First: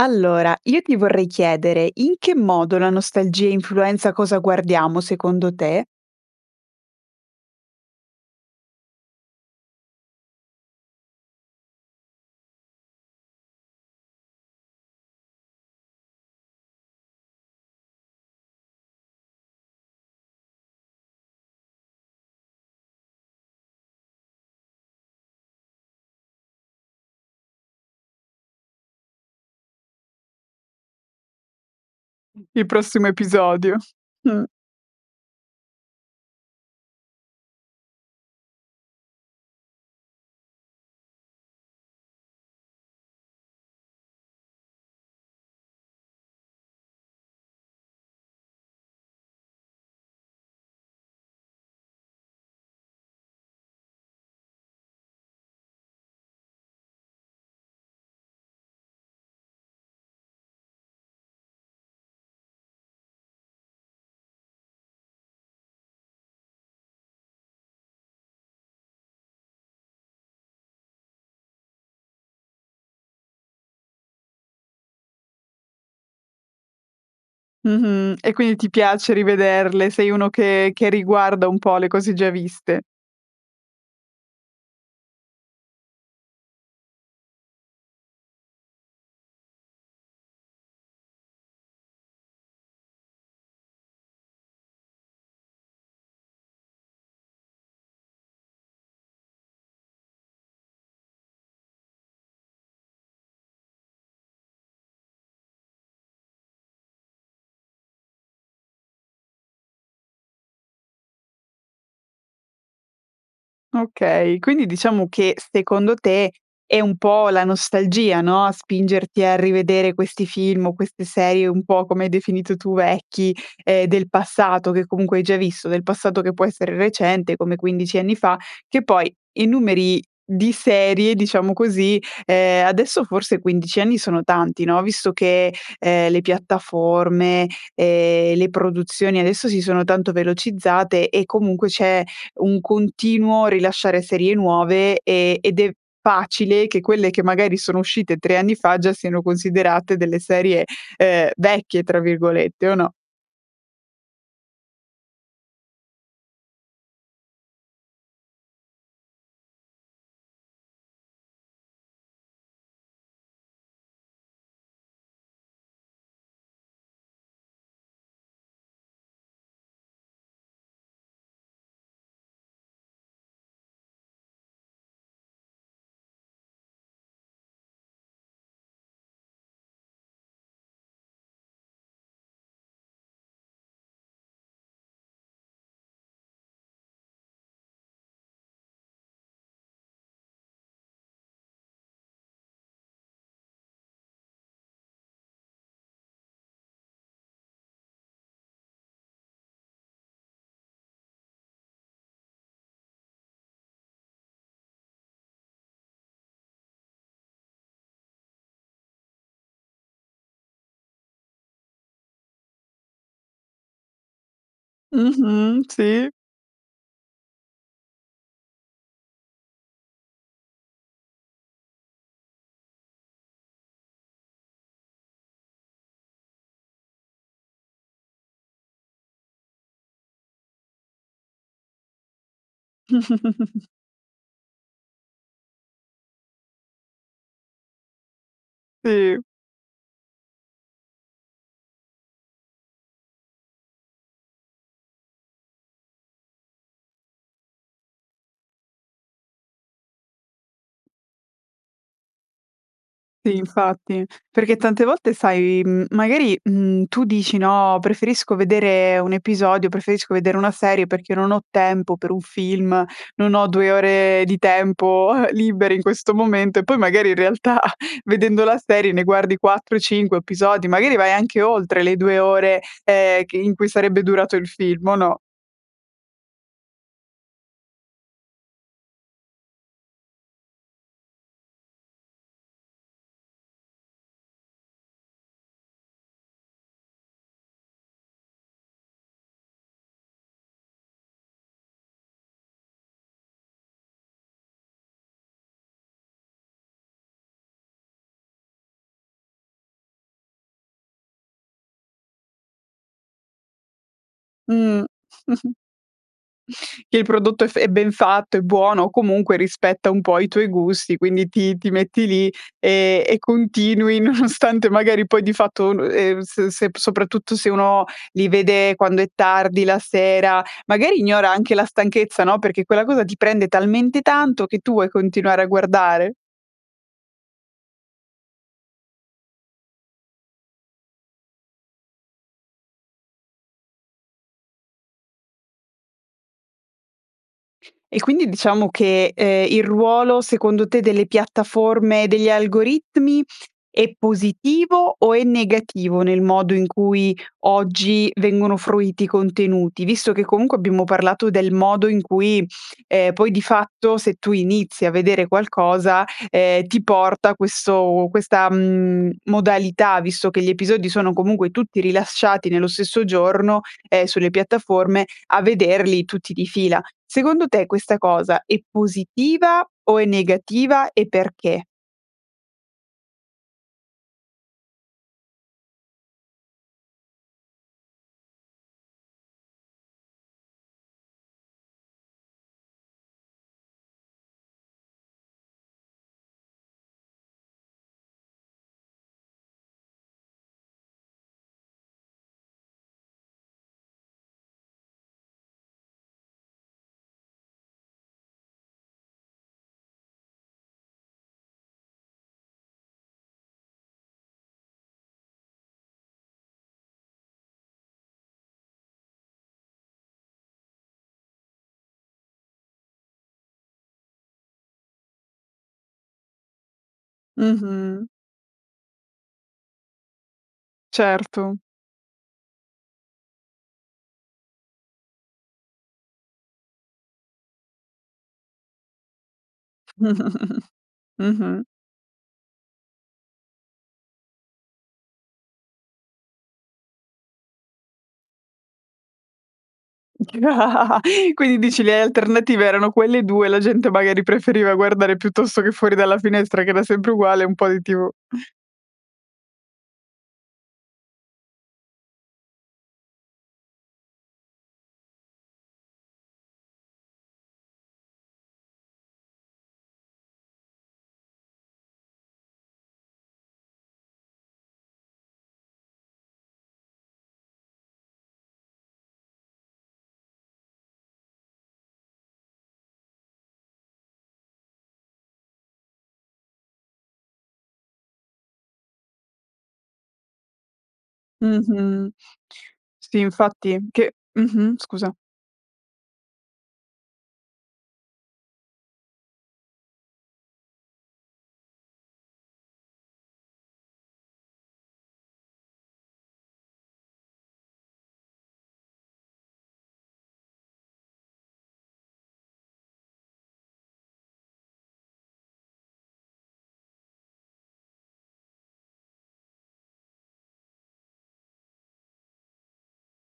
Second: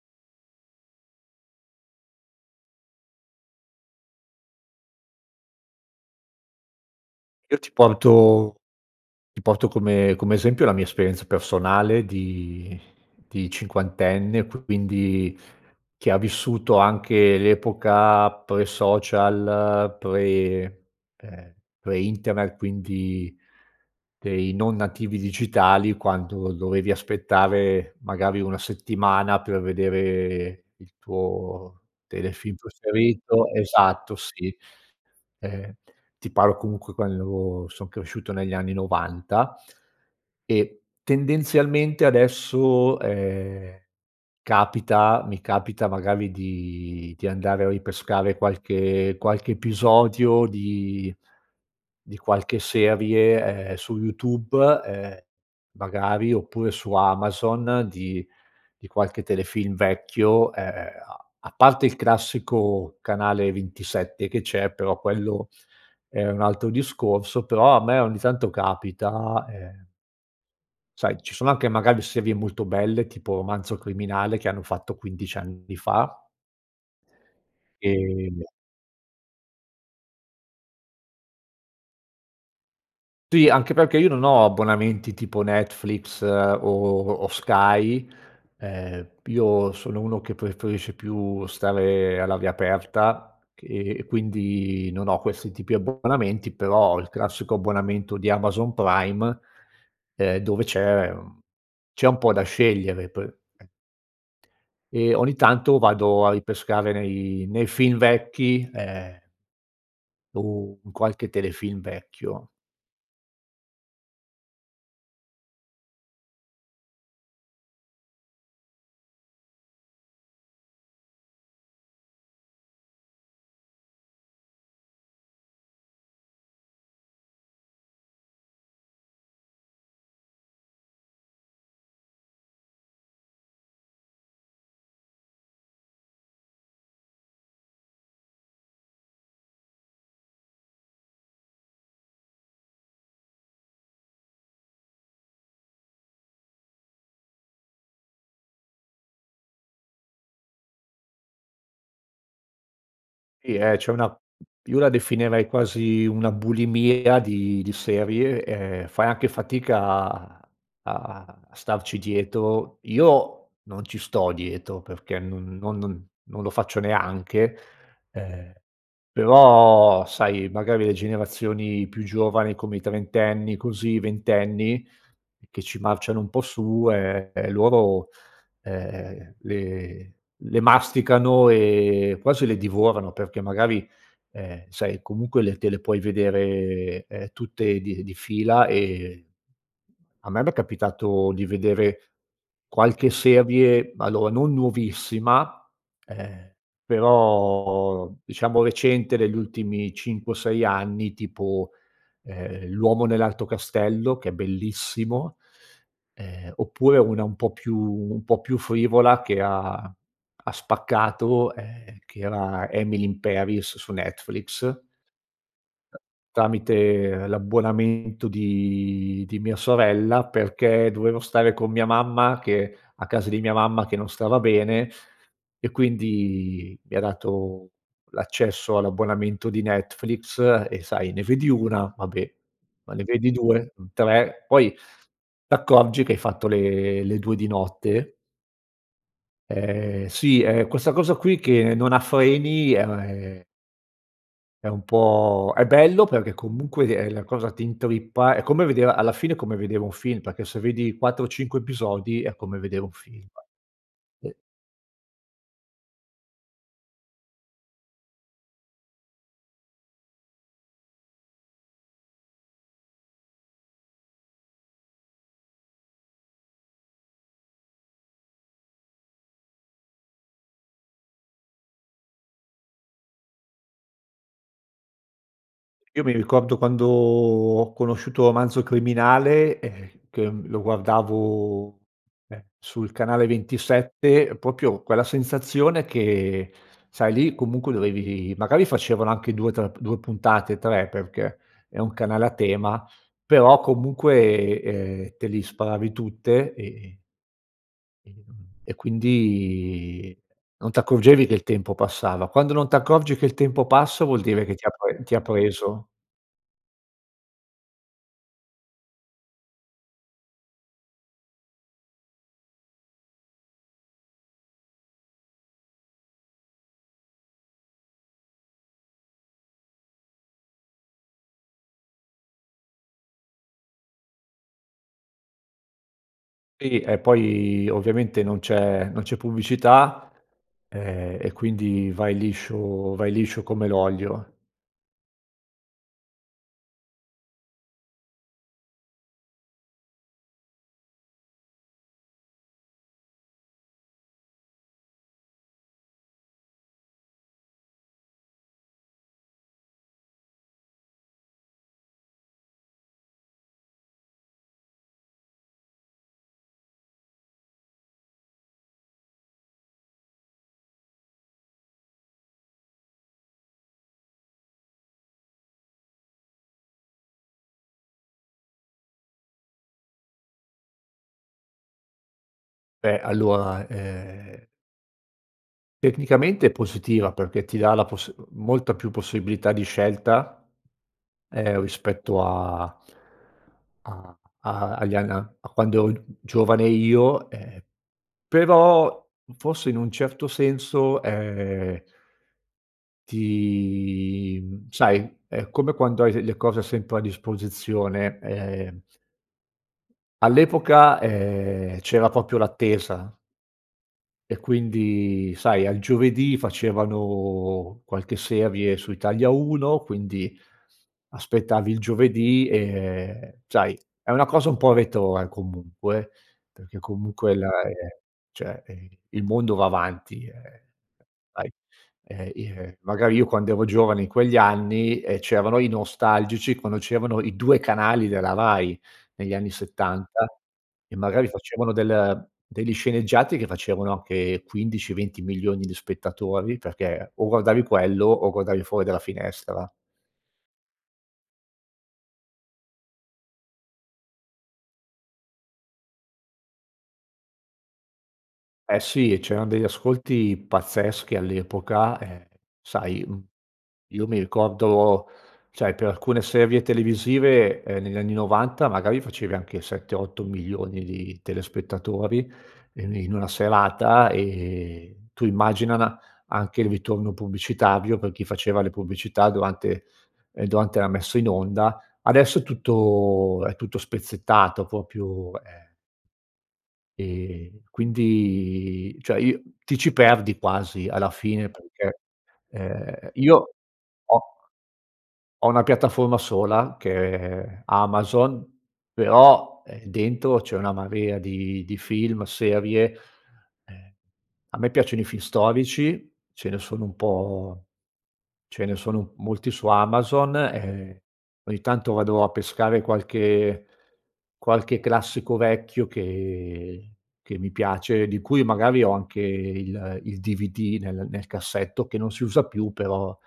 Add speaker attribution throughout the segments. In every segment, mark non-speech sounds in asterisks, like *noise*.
Speaker 1: Allora, io ti vorrei chiedere: in che modo la nostalgia influenza cosa guardiamo secondo te?
Speaker 2: Io ti porto ti porto come come esempio, la mia esperienza personale di di cinquantenne. Q quindi, che ha vissuto anche l'epoca pre social, pre ehm, pre internet, quindi dei non nativi digitali, quando dovevi aspettare magari 1 settimana, per vedere il tuo
Speaker 1: Mh,
Speaker 2: telefilm
Speaker 1: il prossimo
Speaker 2: preferito
Speaker 1: episodio,
Speaker 2: Esatto,
Speaker 1: mh.
Speaker 2: sì. Ehm, ti parlo comunque, quando io avevo son cresciuto negli anni 90, e tendenzialmente adesso, ehm, capita mi capita magari di di andare a ripescare qualche qualche episodio di di qualche serie, ehm, su YouTube, ehm, magari oppure su Amazon di di qualche telefilm vecchio, ehm, a a parte il classico canale 27 che c'è, però quello, è un altro discorso però, a me ogni tanto capita, ehm sai, ci sono anche magari serie molto belle, tipo Romanzo Criminale, che hanno fatto 15 anni fa
Speaker 1: Mh-mh. E
Speaker 2: ehm, boh.
Speaker 1: quindi, ti piace rivederle. Sei uno che che riguarda un po' le cose già viste.
Speaker 2: Tì, anche perché io non ho abbonamenti tipo Netflix o o Sky. Ehm, io sono uno che preferisce più stare all'aria aperta che e quindi, non ho questi tipi abbonamenti. Però ho il classico abbonamento di Amazon Prime, ehm, dove c'è, mhmm, c'è un po' da scegliere per ehm, ogni tanto vado a ripescare nei nei film vecchi, ehm o in qualche telefilm vecchio.
Speaker 1: Okay, quindi diciamo che secondo te, è un po' la nostalgia, no, a spingerti a rivedere questi film o queste serie, un po' come hai definito tu, vecchi, ehm, del passato, che comunque hai già visto. Del passato che può essere recente, come 15 anni fa. Che poi, i numeri di serie diciamo così, ehm, adesso forse 15 anni sono tanti, no, visto che, ehm, le piattaforme, ehm, le produzioni adesso si sono tanto velocizzate e comunque c'è un continuo rilasciare serie nuove, ehm, ed è facile che quelle che magari sono uscite 3 anni fa, già siano considerate delle serie, ehm, "vecchie" tra virgolette, o no?
Speaker 2: Sì, ehm, c'è una mhmm, io la definirei quasi una bulimia di di serie, ehm, fai anche fatica a a a starci dietro. Io, non ci sto dietro, perché n no non non lo faccio neanche ehm, però, sai, magari le generazioni più giovani, come i trentenni così i ventenni che ci marciano un po' su, ehm, e loro, ehm, le le masticano e quasi le divorano. Perché magari, ehm, sai, comunque le te le puoi vedere, ehm, tutte di di fila. Ehm, a me, m'è capitato di vedere qualche serie allora, non nuovissima, ehm, però diciamo recente degli ultimi 5 o 6 anni. Tipo: ehm, L'Uomo Nell'Alto Castello, che è bellissimo ehm, oppure una un po' più un po' più frivola che ha ha spaccato, ehm, che era, Emily In Paris, su Netflix
Speaker 1: Mh-mh, sì.
Speaker 2: tramite l'abbonamento di di mia sorella, perché dovevo stare con mia mamma che a casa di mia mamma che non stava bene. E quindi, mi ha dato l'accesso all'abbonamento di Netflix. E sai, ne vedi una, va beh, ma ne vedi
Speaker 1: *chuckles*
Speaker 2: 2-3, poi t'accorgi che hai fatto le le 2 di notte
Speaker 1: Sì.
Speaker 2: Ehm, sì. Ehm, questa cosa qui che non ha freni è è un po' è bello, perché comunque, ehm, la cosa ti intrippa. È come vedere alla fine è come vedere un film. Perché se vedi 4-5 episodi, è come vedere un film,
Speaker 1: Si, infatti.
Speaker 2: e
Speaker 1: Perché tante volte, sai, mhmm, magari, mhmm, tu dici, no: "Preferisco vedere un episodio preferisco vedere una serie, perché non ho tempo per un film, non ho 2 ore di tempo, eh, liberi in questo momento." E poi, magari in realtà, *chuckles* vedendo la serie ne guardi 4-5 episodi. Magari vai anche oltre le 2 ore, ehm, che in cui sarebbe durato il film, o no?
Speaker 2: Io mi ricordo, quando ho conosciuto Romanzo Criminale, ehm, che, mhmm, lo guardavo, ehm, sul canale 27, proprio quella sensazione che sai, lì comunque dovevi magari facevano anche 2 tr 2 puntate, 3, perché è un canale a tema. Però, comunque, ehm, te li sparavi tutte, ehm, ehm, e quindi, non t'accorgevi che il tempo passava. Quando non t'accorgi che il tempo passa, vuol dire che ti ha
Speaker 1: Mh.
Speaker 2: pre ti ha
Speaker 1: *chuckles*
Speaker 2: preso.
Speaker 1: Che il prodotto è f è ben fatto, è buono o comunque rispetta un po' i tuoi gusti. Quindi, ti ti metti lì, ehm, e continui nonostante magari poi di fatto un ehm, se se soprattutto se uno li vede quando è tardi la sera, magari ignora anche la stanchezza, no, perché quella cosa ti prende talmente tanto che tu vuoi continuare a guardare.
Speaker 2: Iri e poi ovviamente non c'è non c'è pubblicità, ehm, e quindi vai liscio vai liscio come l'olio.
Speaker 1: E quindi diciamo che, ehm, il ruolo secondo te delle piattaforme, degli algoritmi, è positivo o è negativo, nel modo in cui oggi vengono fruiti i contenuti? Visto che comunque, abbiamo parlato del modo in cui, ehm poi di fatto, se tu inizi a vedere qualcosa, ehm, ti porta questo questa, mhmm, modalità visto che gli episodi sono comunque tutti rilasciati nello stesso giorno, ehm, sulle piattaforme a vederli tutti di fila. Secondo te questa cosa è positiva o è negativa e perché?
Speaker 2: Beh, allora, ehm tecnicamente è positiva, perché ti dà la poss molta più possibilità di scelta, ehm, rispetto a a a agli ann a a quando ero gi giovane io. Ehm, però forse in un certo senso, ehm ti, mhmm sai, è come quando hai le le cose sempre a disposizione, ehm all'epoca, ehm, c'era proprio l'attesa e quindi, sai, al giovedì facevano qualche serie su Italia 1, quindi aspettavi il giovedì. Ehm, sai, è una cosa un po' retrò, eh, comunque. Perché comunque la ehm,
Speaker 1: Mh-mh.
Speaker 2: cioè, ehm, il mondo va avanti, ehm, sai
Speaker 1: Certo.
Speaker 2: ehm, i ehm, magari io, quando ero giovane, in quegli anni, ehm, c'erano i nostalgici, quando c'erano i 2 canali della Rai negli anni 70,
Speaker 1: *chuckles*
Speaker 2: e magari
Speaker 1: Mh-mh.
Speaker 2: facevano del degli sceneggiati che facevano anche 15-20.000.000 di spettatori. Perché, o guardavi quello, o guardavi fuori dalla finestra.
Speaker 1: *laughs* Quindi dici, le alternative erano quelle 2 e la gente magari preferiva guardare, piuttosto che fuori dalla finestra che era sempre uguale, un po' di tv. *chuckles*
Speaker 2: Eh, sì. C'erano degli ascolti pazzeschi all'epoca e, sai, m io mi ricordo sai, per alcune serie televisive, ehm, negli anni '90 magari facevi anche 7, 8.000.000 di telespettatori e ni in una serata, ehm, tu immagina anche il ritorno pubblicitario per chi faceva le pubblicità durante ehm, durante la messa in onda. Adesso è tutto è tutto spezzettato, proprio eh ehm, quindi cioè, io ti ci perdi quasi, alla fine, perché,
Speaker 1: Mh-mh.
Speaker 2: ehm,
Speaker 1: Sì,
Speaker 2: io
Speaker 1: infatti che
Speaker 2: ho
Speaker 1: mh-mh, scusa.
Speaker 2: ho una piattaforma sola che è è Amazon, però, ehm, dentro c'è una marea di di film, serie e a me piacciono i film storici, ce ne sono un po' ce ne sono molti su Amazon, e ogni tanto vado a pescare qualche qualche classico vecchio che che mi piace, di cui magari ho anche il il DVD nel nel cassetto, che non si usa più però,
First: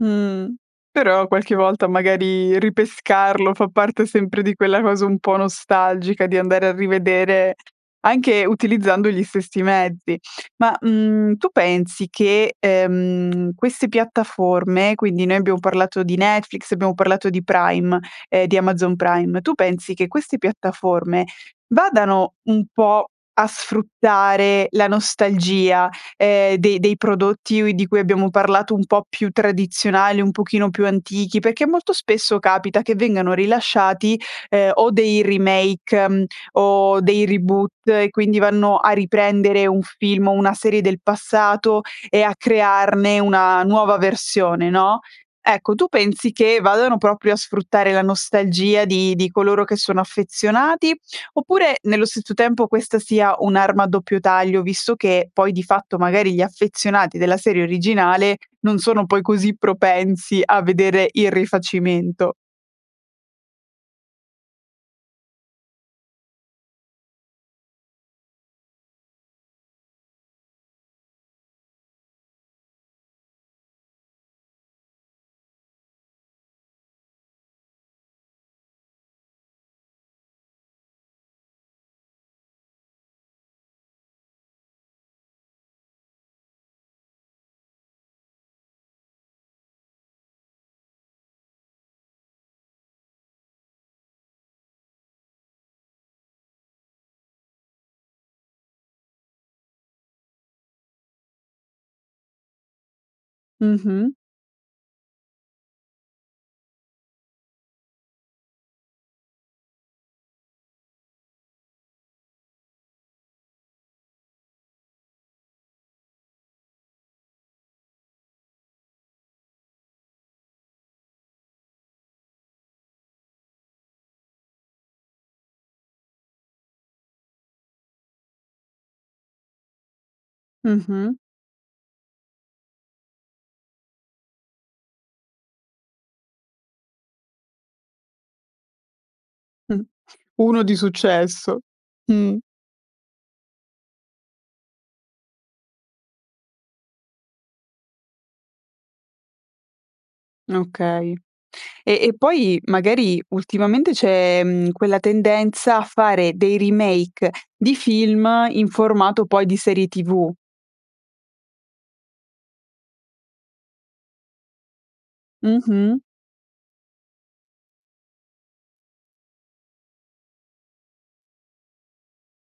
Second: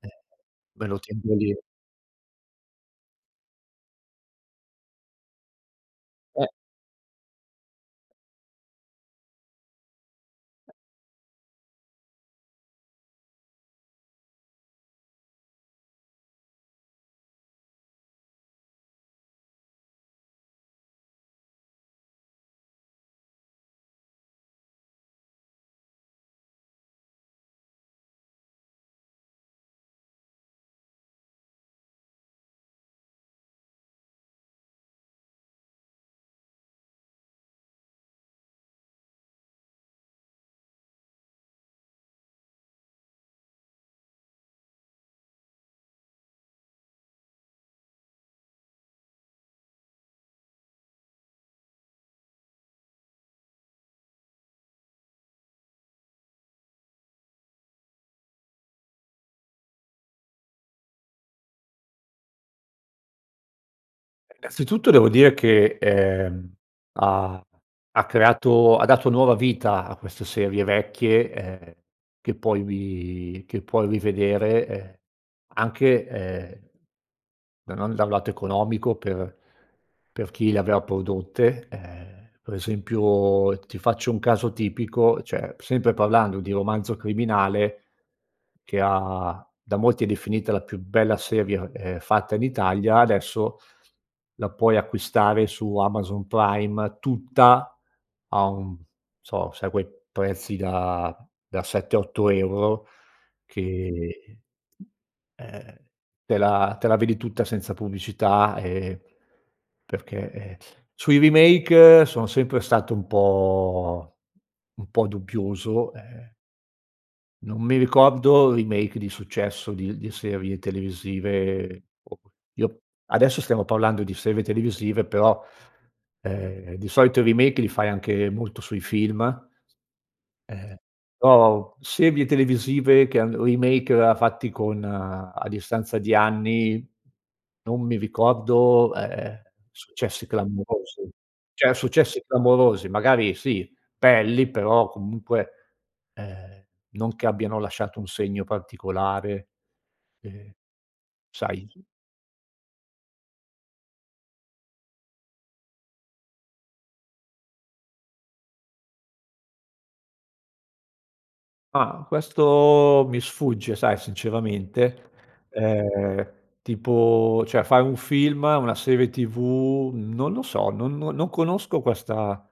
Speaker 2: ehm,
Speaker 1: Mh,
Speaker 2: me lo
Speaker 1: però
Speaker 2: tengo
Speaker 1: qualche
Speaker 2: lì.
Speaker 1: volta, magari, ripescarlo fa parte sempre di quella cosa un po' nostalgica di
Speaker 2: Eh
Speaker 1: andare a rivedere anche utilizzando gli stessi mezzi. Ma, mhmm, tu pensi che, ehm, queste piattaforme quindi, noi abbiamo parlato di Netflix, abbiamo parlato di Prime ehm, di Amazon Prime, tu pensi che queste piattaforme vadano un po' a sfruttare la nostalgia, ehm, dei dei prodotti ui di cui abbiamo parlato un po' più tradizionali, un pochino più antichi? Perché molto spesso, capita che vengano rilasciati, ehm, o dei remake, mhmm, o dei reboot, e quindi vanno a riprendere un film o una serie del passato, e a crearne una nuova versione, no, ecco tu pensi che vadano proprio a sfruttare la nostalgia di di coloro che sono affezionati? Oppure, nello stesso tempo questa sia un'arma a doppio taglio? Visto che poi, di fatto, magari gli affezionati della serie originale non sono poi così propensi a vedere il rifacimento.
Speaker 2: Ehm, innanzitutto devo dire che, ehm, ha ha creato ha dato nuova vita a queste serie vecchie, ehm, che puoi ri che puoi rivedere, ehm, anche, ehm, da non da un lato economico per per chi le aveva prodotte. Ehm, per esempio, ti faccio un caso tipico: cioè, p sempre parlando di Romanzo Criminale, che ha da molti è definita "la più bella seria, ehm, fatta in Italia" adesso la puoi acquistare su Amazon Prime tutta a un so, sai quei prezzi da da 7, 8 €
Speaker 1: Mh-mh.
Speaker 2: che, ehm, te la te la vedi tutta senza pubblicità, ehm, perché, ehm *sucks teeth* sui remake sono sempre stato un po' un po' dubbioso, ehm non mi ricordo remake di successo di l di serie televisive o que io adesso stiamo parlando di serve televisive però, ehm, di solito i remake li fai anche molto sui film, s ehm,
Speaker 1: Mh-mh.
Speaker 2: però u serie televisive che hanno remake a fatti con a distanza di anni, non mi ricordo, ehm,
Speaker 1: Mh,
Speaker 2: successi
Speaker 1: uno di
Speaker 2: clamorosi.
Speaker 1: successo.
Speaker 2: Cioè, successi
Speaker 1: Mh.
Speaker 2: clamorosi magari sì pelli però, comunque, ehm, non che abbiano lasciato un segno particolare, ehm,
Speaker 1: Okay.
Speaker 2: sai
Speaker 1: E e poi magari ultimamente c'è, mhmm, quella tendenza a fare dei remake di film in formato poi di serie TV.
Speaker 2: Ah, questo mi sfugge, sai, sinceramente.
Speaker 1: Mh-mh.
Speaker 2: Ehm, tipo cioè, fai un film, una serie tv, non lo so, non no non conosco questa,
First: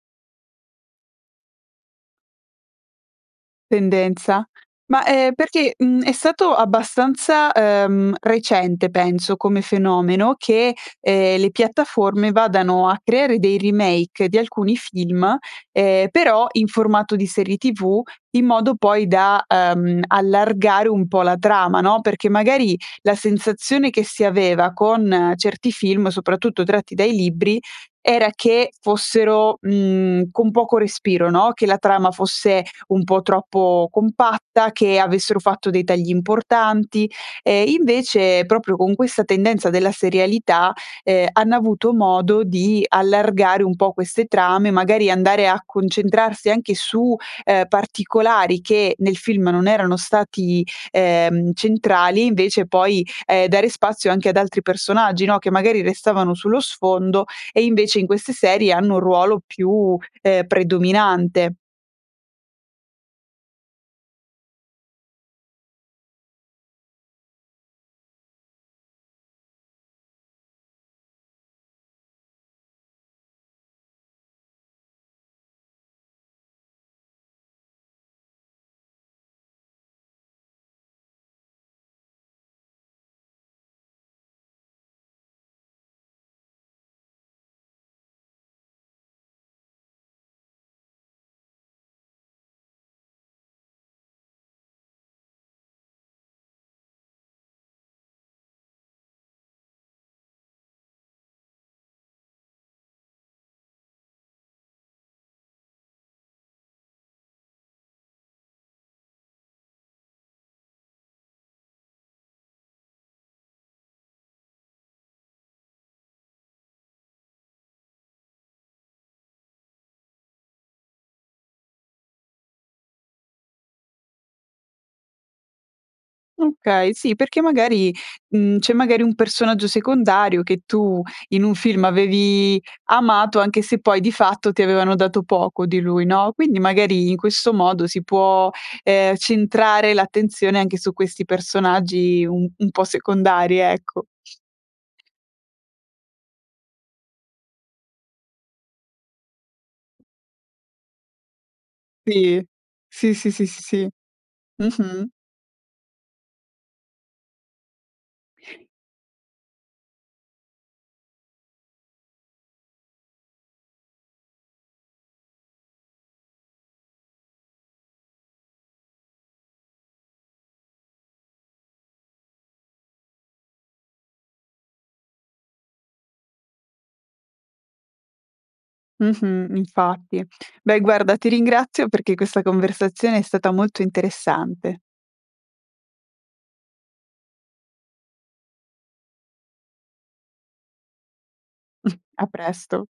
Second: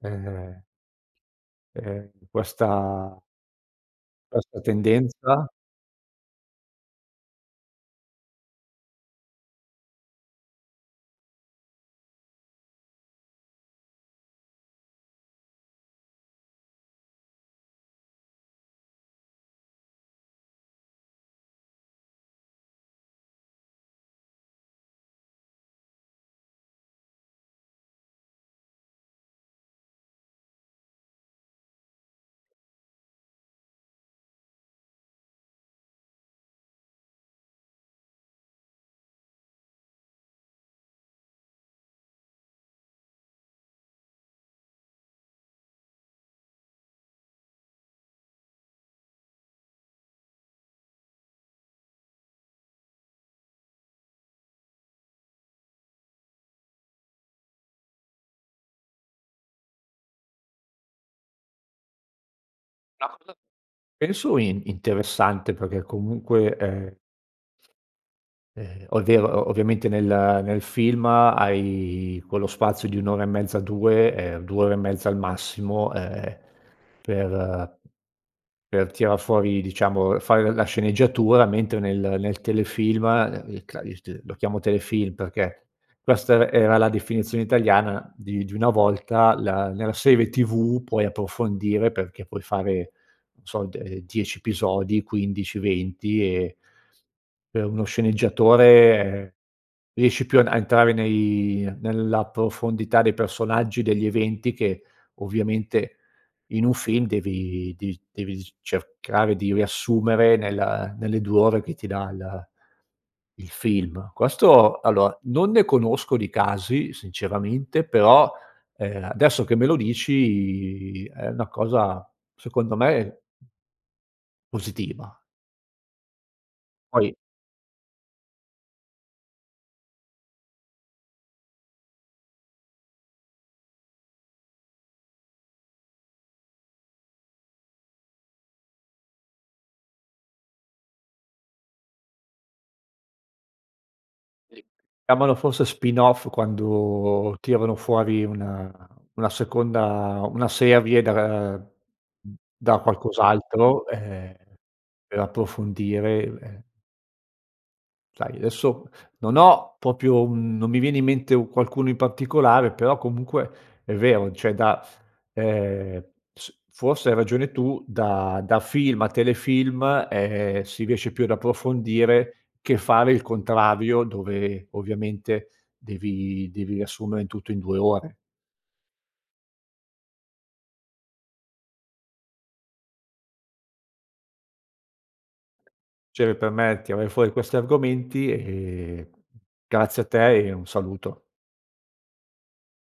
Speaker 2: ehm ehm, questa
Speaker 1: Tendenza?
Speaker 2: questa
Speaker 1: Ma, ehm,
Speaker 2: tendenza.
Speaker 1: perché, mhmm, è stato abbastanza, ehm, recente penso come fenomeno che, ehm, le piattaforme vadano a creare dei remake di alcuni film, ehm, però in formato di serie TV in modo poi da, ehm, allargare un po' la trama, no, perché magari la sensazione che si aveva con certi film, soprattutto tratti dai libri, era che fossero, mhmm, con poco respiro, no, che la trama fosse un po' troppo compatta, che avessero fatto dei tagli importanti, ehm, invece proprio con questa tendenza della serialità, ehm, hanno avuto modo di allargare un po' queste trame, magari andare a concentrarsi anche su, ehm, particolari che nel film non erano stati, ehm, centrali invece poi, ehm, dare spazio anche ad altri personaggi, no, che magari restavano sullo sfondo e invece in queste serie hanno un ruolo più, ehm, predominante.
Speaker 2: La cosa, penso, in interessante, perché comunque, ehm ehm, o è vero o ovviamente nel nel film hai quello spazio di 1 ora e mezza, 2 ehm, 2 ore e mezza al massimo, ehm, per per tirar fuori, diciamo, ehm, fare la sceneggiatura, mentre nel nel telefilm *unintelligible* il cla il t lo chiamo telefilm, perché questa er era la definizione italiana di di una volta la nella serie TV puoi approfondire perché puoi fare non so de ehm, 10 episodi, 15, 20 e per uno sceneggiatore riesci più an a entrare nei nella profondità dei personaggi, degli eventi che ovviamente in un film devi devi devi dic cercare di riassumere nella nelle 2 ore che ti dà il il film. Questo allora, non ne conosco di casi sinceramente, però, ehm, adesso che me lo dici è una cosa, secondo me positiva.
Speaker 1: Okay sì,
Speaker 2: Poi
Speaker 1: perché magari, mhmm, c'è magari un personaggio secondario che tu in un film avevi amato anche se poi, di fatto, ti avevano dato poco di lui, no, quindi magari in questo modo si può, ehm, centrare l'attenzione anche su questi personaggi un un po' secondari, ecco.
Speaker 2: *unintelligible* Chiamalo forse spin off quando tirano fuori una una seconda una serie da ra mhmm,
Speaker 1: Sì.
Speaker 2: da
Speaker 1: Si, sì, sì, sì,
Speaker 2: qualcos'altro,
Speaker 1: sì.
Speaker 2: ehm,
Speaker 1: Mh-mh.
Speaker 2: per approfondire u ehm Sai, adesso non ho proprio un non mi viene in mente u qualcuno in particolare, però comunque è vero, d cioè, da, ehm, s forse hai ragione tu, da da film a telefilm, ehm, si riesce più ad approfondire che fare il contrario dove, ovviamente, devi devi riassumere in tutto in 2 ore.
Speaker 1: Mh-mh, infatti. Beh guarda, ti ringrazio perché questa conversazione è stata molto interessante.
Speaker 2: Cere per me tirare fuori questi argomenti, ehm, grazie a te e un saluto.
Speaker 1: *chuckles* A presto.